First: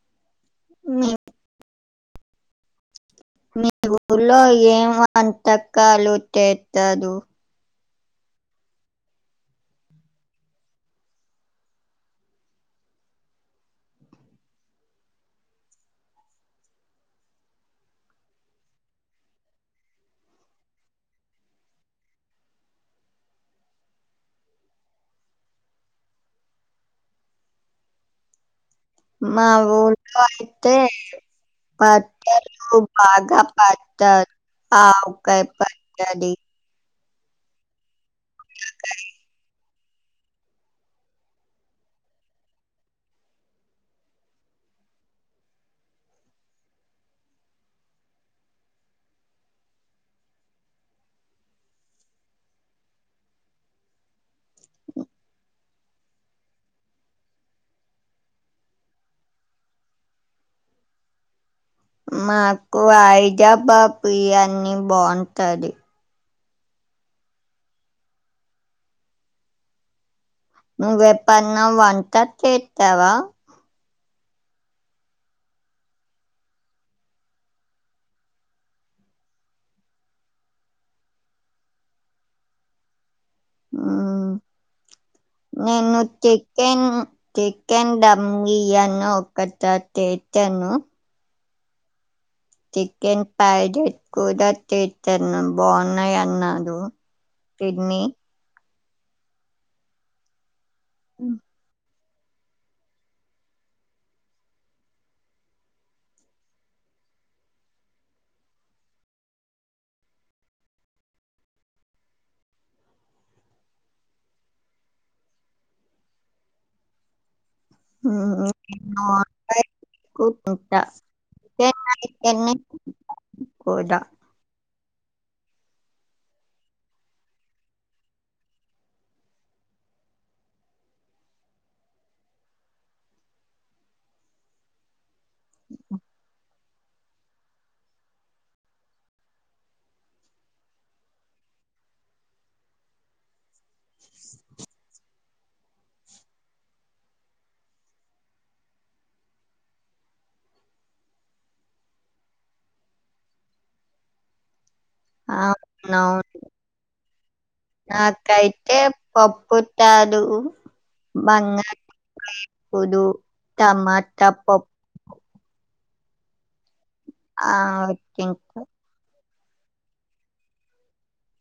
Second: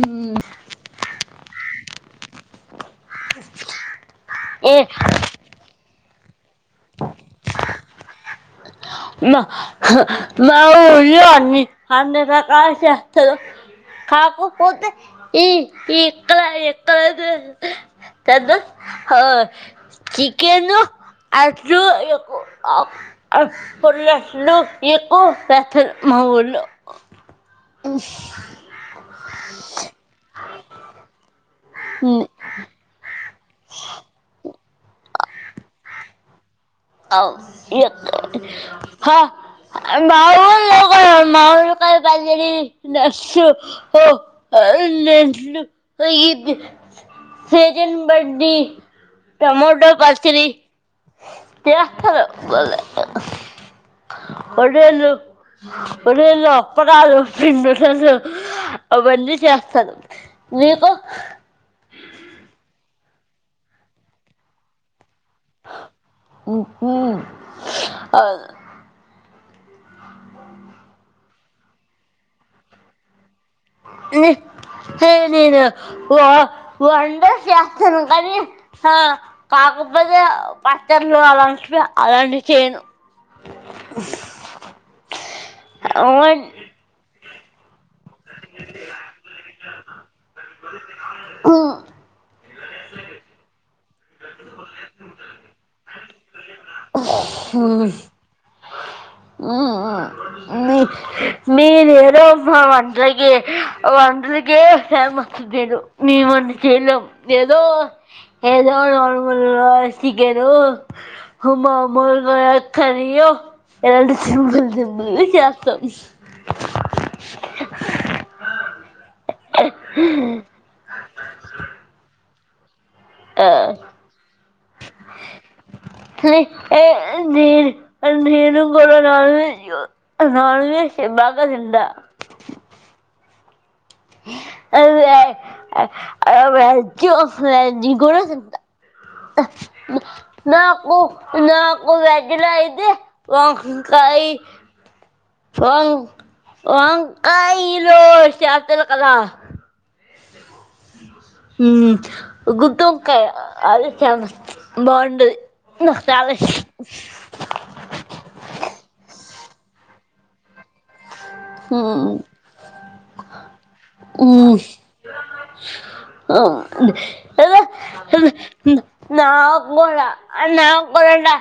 ఉమ్ ఉమ్ మీ ఊర్లో ఏ ఏం అంటాకాలు తెత్తదు మా మా ఊర్లో అన్నీ రకాలు చేస్తారు కాకపోతే ఈ ఈ ఇక్కడ ఎక్కడదు పెద్ద అ చికెన్ ఆట్లు పులట్లూ ఎక్కువ చేస్తారు మా ఊళ్ళో మా ఊల్లో అయితే ఉమ్, పచ్చళ్ళు బాగా పచ్చ ఆవకాయ పచ్చడి అవు ఇ హా మా ఊళ్ళో కూడా మామిడికాయ్ [unintelligible] సీజన్ బడ్డి టమాోటో పచీ [unintelligible] ఒడియాలు అప్పడాలు [unintelligible] అవన్నీ చేస్తారు నీకు మాకు అయిజబాపు ఇగ అన్ని బాగుంటది ఆ, నువ్వు ఎప్పుడన్న వంట చేసావా ఉమ్ చెయ్యునెను వ వంట చేస్తాను కానీ ఆ క కాకపోతే పచ్చళ్ళు అలాంటి అలాంటివి చేయను ఉమ్ నేను వన్- చికెన్ చికెన్ డప్ ఉమ్ అన్ని ఒకసారి చేశాను ఉమ్ చికెన్ పైట్ కూడా చేస్తాను బాగున్నాయి అన్నాడు తిడ్ని హ్మ్. మీరేం వంటలకి వంటలకే ఫేమస్ నేను మేం వంట చేయలేం ఏదో ఏదో ఒక ఎలాంటి సింపుల్ సింపుల్ది చేస్తాం ఉమ్ చేసాను ఈ అన్ని ఆ హే ఏ నేను కూడా నాన్వేజ్ నాన్వెజ్ చెస్ బా బాగా తిండా అదే అ అవ్ ఓఫ్లై జిగోనసంత నాకు నాకు వెజ్ లా అయితే వంక కాయి ఫం వంకాయి లో చేతలు కద ఉమ్ గుత్తంకాయ అది ఫేమస్ బాగుండది ఇంగ అవునవును. ఫ్యాలస్ కొత్తాదు మ్, బంగాళదుంప వేపుడు టమాట పప్పు హ ఎలా ఆహ్, ఎల్ తింటా. ఇంగ నా కూడా నా కూడా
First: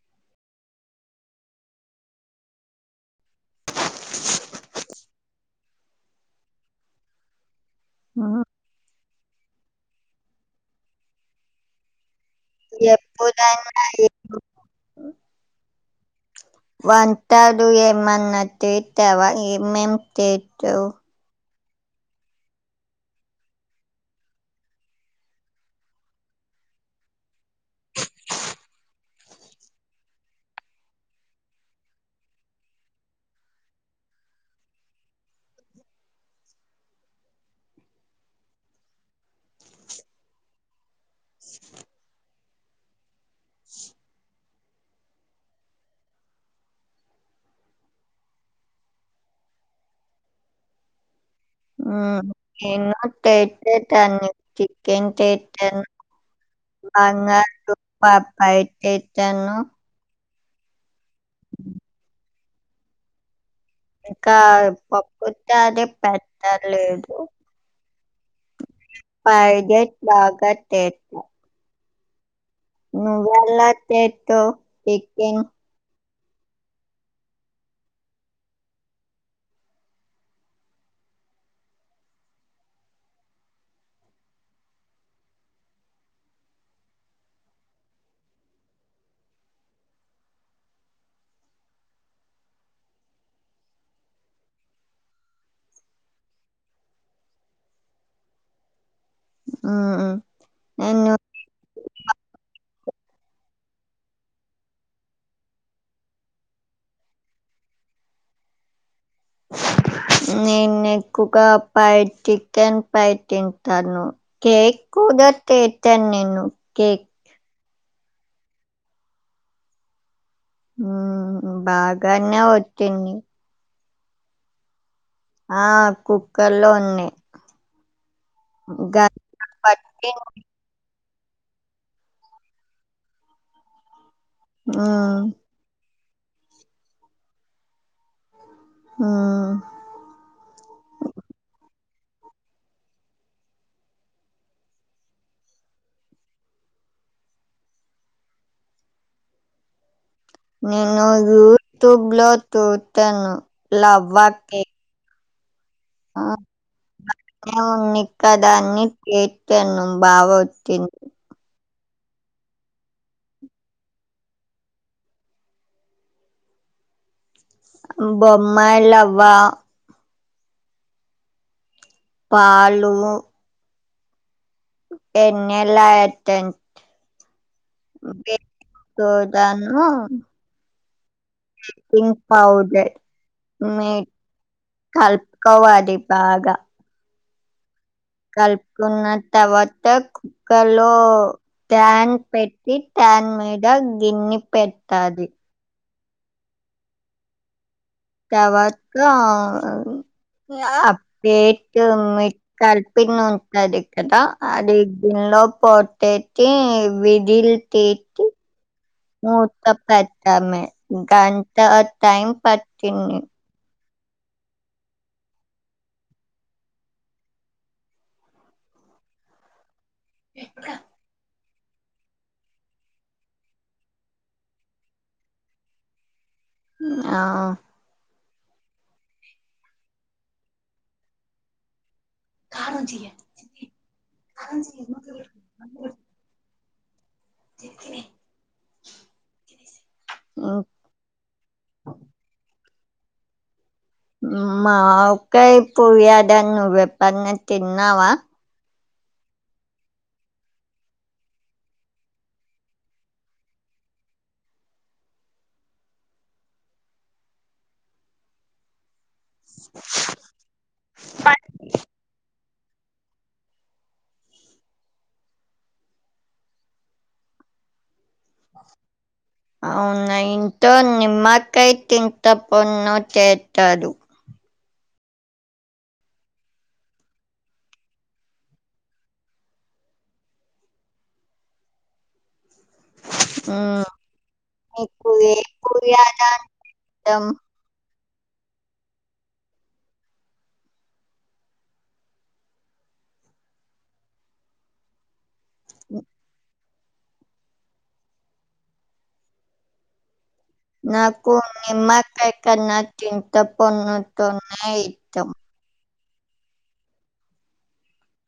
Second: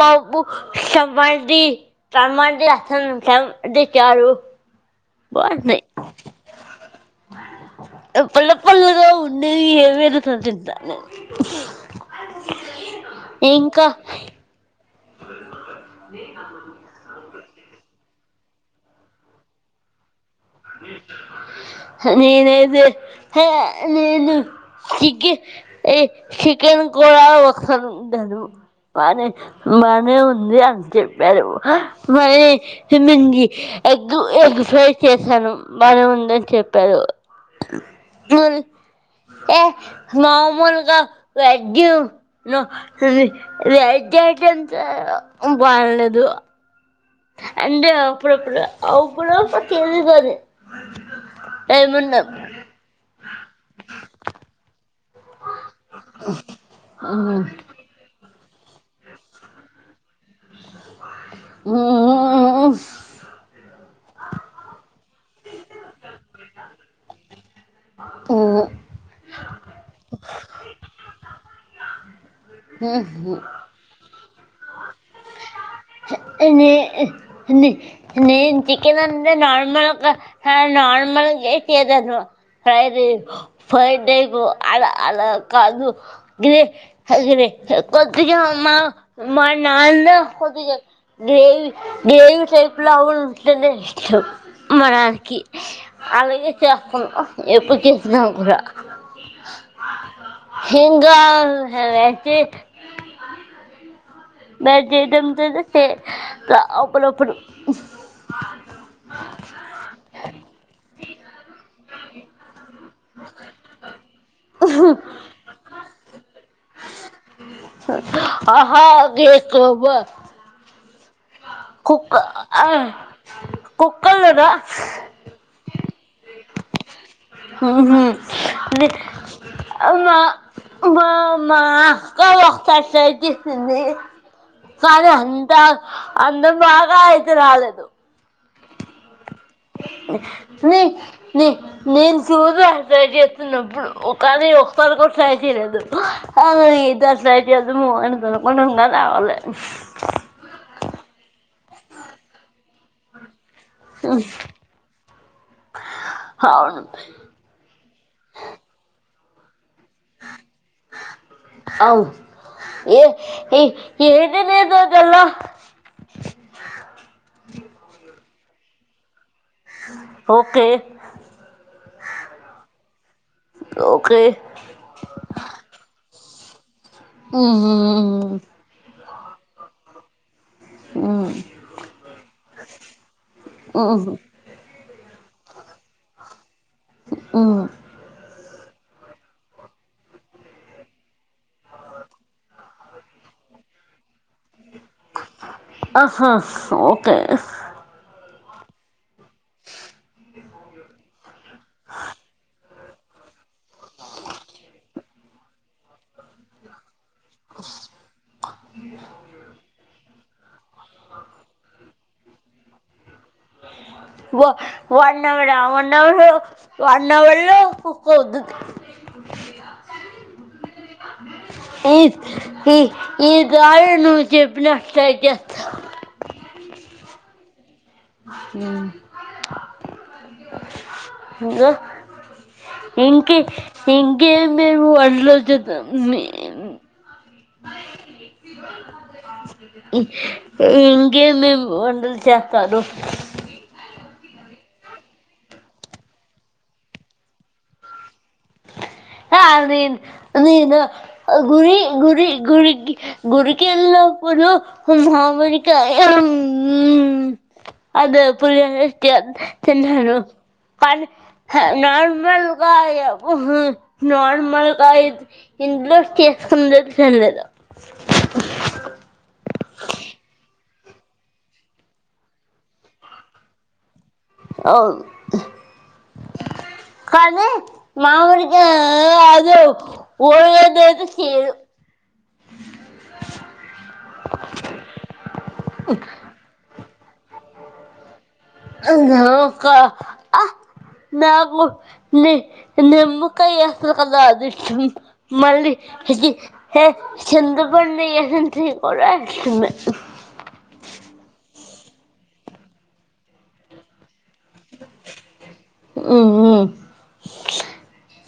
పప్పు సంభల్ది టమాటాలు ఏస్తన్నం టం బాగుంటుంది హ్మ్. పుల్ల పుల్లగా ఉం నేను ఏవేర్లతోని మరుత తింటాను నీకు ఇంకా చెప్పుతన్నఇపు అ తడు ఏమన్నా చేతవ ఏమేం చేతవ్ నేనైతే హ నేను చికె ఏ చికెన్ కూడా ఒకసారి వండాను బానే బానే ఉంది అని చెప్పారు మరి ఏమైంది ఎగ్ ఎగ్ ఫ్రై చే సాను బాగానే ఉందని చెప్పారు మరి ఏ మాములుగా వెజ్ లో తుది వెజ్ డేట్ ఎంత బాగులేదు అంటే అప్పుడుప్పుడు అప్పుడప్పుడు తెలిదది ఆ ఎంగాదు తెల్తది దాని చి ఇంకేంచేతనవ్ బంగారు పప్ బయటేతను అ ఇంకా పప్పు చారు పెట్టలేదు తినను ఎట్ల గటె ట్ల ను వెలా చేతవ్ చికెన్ అనే హాని నేను చికెన్ అంటే నార్మల్ గా ఒక హా నార్మ ల్ గా ఏసి చేతను ఫైరి ఫైడేకు అలా అలా కాదు గిది హల్గిరి కొద్దిగా మా మా నాన్న కొద్దిగా గ్రేవి గ్రేవి టైపులాగునా ఉంటనే ఇష్టం మా నాన్న కి అలాగే చేస్తాను ఎప్పుడు చేసినా కూడా హ్మ్. నేను హింగా న్వేంటి బయట ఏది దొమ్తదో ఫె ట్ల అప్పుడుప్పుడు నేను ఎక్కువగా పైట్ చికెన్ పై తింటాను కేక్ ఎక్కువగా చెత్త నేను కేక్ ఆహా గే స్లో బ హ్మ్. కుక్క బాగానే ఆ వచ్చింది. కుక్కళ్ళు రా ఆ కుక్కల్లో ఉన్నాయి ఉహు నే గణపతి అవునా మా మా అక్క ఒకసారి ఫ్రై చేసింది కాని హ్మ్. అంత అందం బాగా అయితే రాలేదు హు నీ నీ నేను సుదు సై చెప్తున్నప్పుడు కాని ఒక్కరు కూడా ట్రై చేయలేదు [inaudible] నేను యూట్యూబ్ లో చూతాను లావవా కేక్ హు అవును ఉందిక్క అని కేక్ ఐ నో మా బావ వచ్చిండు అవు ఏ ఏ ఏది లేదు జాలో బొంబాయి లావ్వ ఓకే పాలు ఓకే ఎ నలా టెన్ ఉహు హు హు తోదాను పింక్ పౌడర్ మీ కలుపుకోవాలి బాగా హు కలుపుకున్న తర్వాత కుక్కర్ లో ట్యాన్ పెట్టి ట్యాన్ మీద గిన్ని పెట్టలి ఆహా ఓకే తవాత ఇగ పెకు మెక్కాలి పిన్ ఉంటది కదా అది గిన్నెలో పోటసి దిల్ తికి మూతపేట తామే గంట టైం పట్టింది వ one hour one hour one hour లో కుక్కు వద్దు ఇ ఈ ఈ ఈ గాలి నువ్వు చెప్పినట్ ట్రై చేస్తా ఆహా [inaudible] ఇంకే ఇంకే మేమువళ్ళు [inaudible] చెప్ప [inaudible] ఇంకే మేము వంటలు చేస్తారు మా ఒకా పోయిడు నువ్వ ఎపు అన్న తిన్నావా ఆది నేను గురి గురి గుడికి గుడికి ఏలినప్పు ప మహమరికాయ హు హు అదే పులి తిన్నాను ప నర్మల్గా ఉహు నార్మల్గా ఇంట్లో చేసుకుందే సలేదు అవునా ఇంతో నిమ్మ కాయా తింతటఅప్పుడు నో చేతడు ఆవు కాని మామడికాయా గాదు ఓవర్ చేతికి ఇయడు ఆహా మీకు ఎకు [inaudible] ఎం మ్ గా ఒక ఆ నాకు ని నిమ్మకాయ వస్తకద అదిష్టమీ మళ్ళీ చి ఛీ [unintelligible] [inaudible] [inaudible] [unintelligible] ఉమ్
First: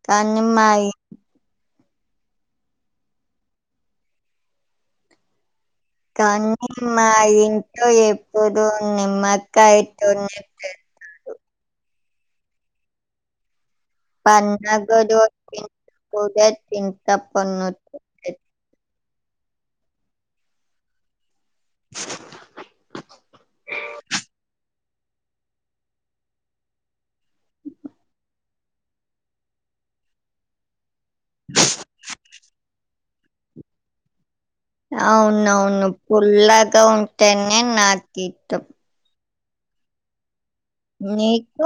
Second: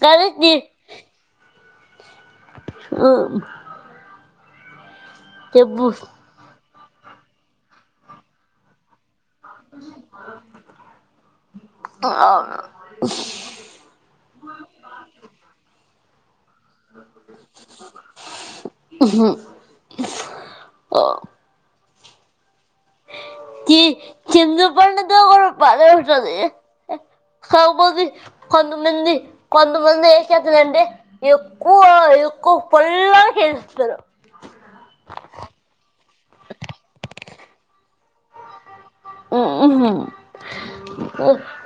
కన్నమ్మయి ఆ చెప్పు కానీ మా ఇంట్లో ఎప్పుడు నిమ్మకాయ తోని చేస్తారు అవున పండగ రోజు [inaudible] [unintelligible] ఆ చెందు పణ [inaudible] కాకపోతే కొంత మంది కొంత మంది ఏం చేస్తారంటే ఎక్కువ ఎక్కువ ఫల్లా హారు అవునవును పుల్లాగా ఉంటేనే నాకు ఇతం ఉమ్ నీకు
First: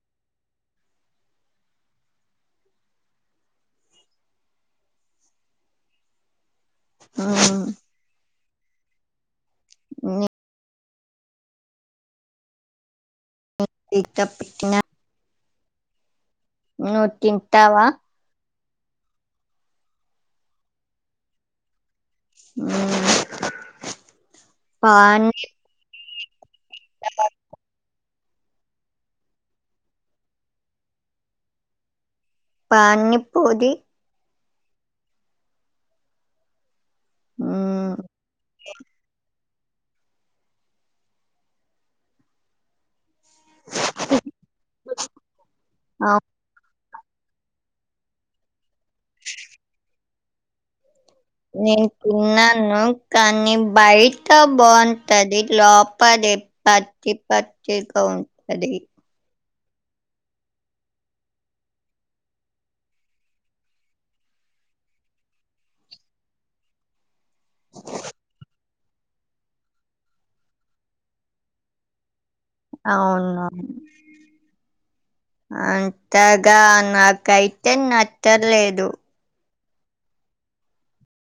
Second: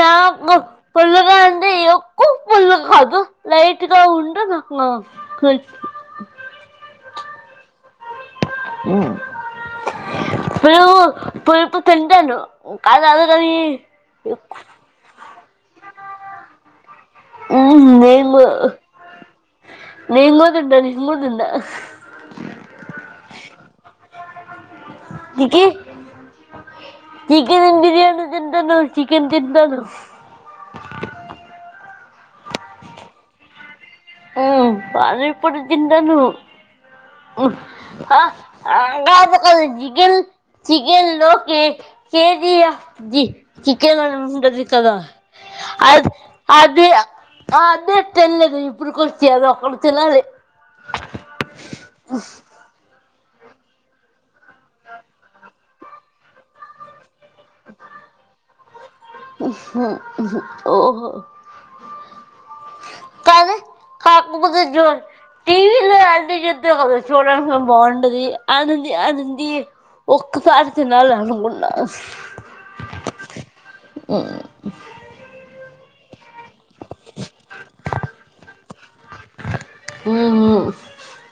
నాకు పుల్లగా అంటే ఎక్కువ పుల్లగా గా కాదు లైట్ గా ఉండ నాకు ఆ ఉ ఆ పులుపు తింటాను అందుకని ఎక్కువ చింతపండు నువ్వు ఉమ్ తింటావా? మీకు కూడా నేను కూడా తింట నేను కూడా తింట ఆ [inaudible] చికన్ బిర్యాను తింటాను చికెన్ తింటాను పానిపురి ఉమ్ పానిపురి తింటాను హ్మ్. ఆ చికెన్ చికెన్ లోకి [inaudible] జీ చికెన్ ఉంటది కదా అది అది ఆ అదే తెల్యదు ఇప్పుడుకి వచ్చ అద అక్కడు తెలియదు [inaudible] తన్నాను కానీ బయట బాగుంటది లోపది ఎప్ప పచ్చి పచ్చిగా ఉంటది ఓహో [inaudible] టీవీలో అన్ని చెద్దా కదా చూడడానికి బాగుండది అనంది అనంది ఒక్క సరే తినాలి అనుకూన అవును ఉమ్ అంతగా నాకైతే నచ్చర్లేదు ఉమ్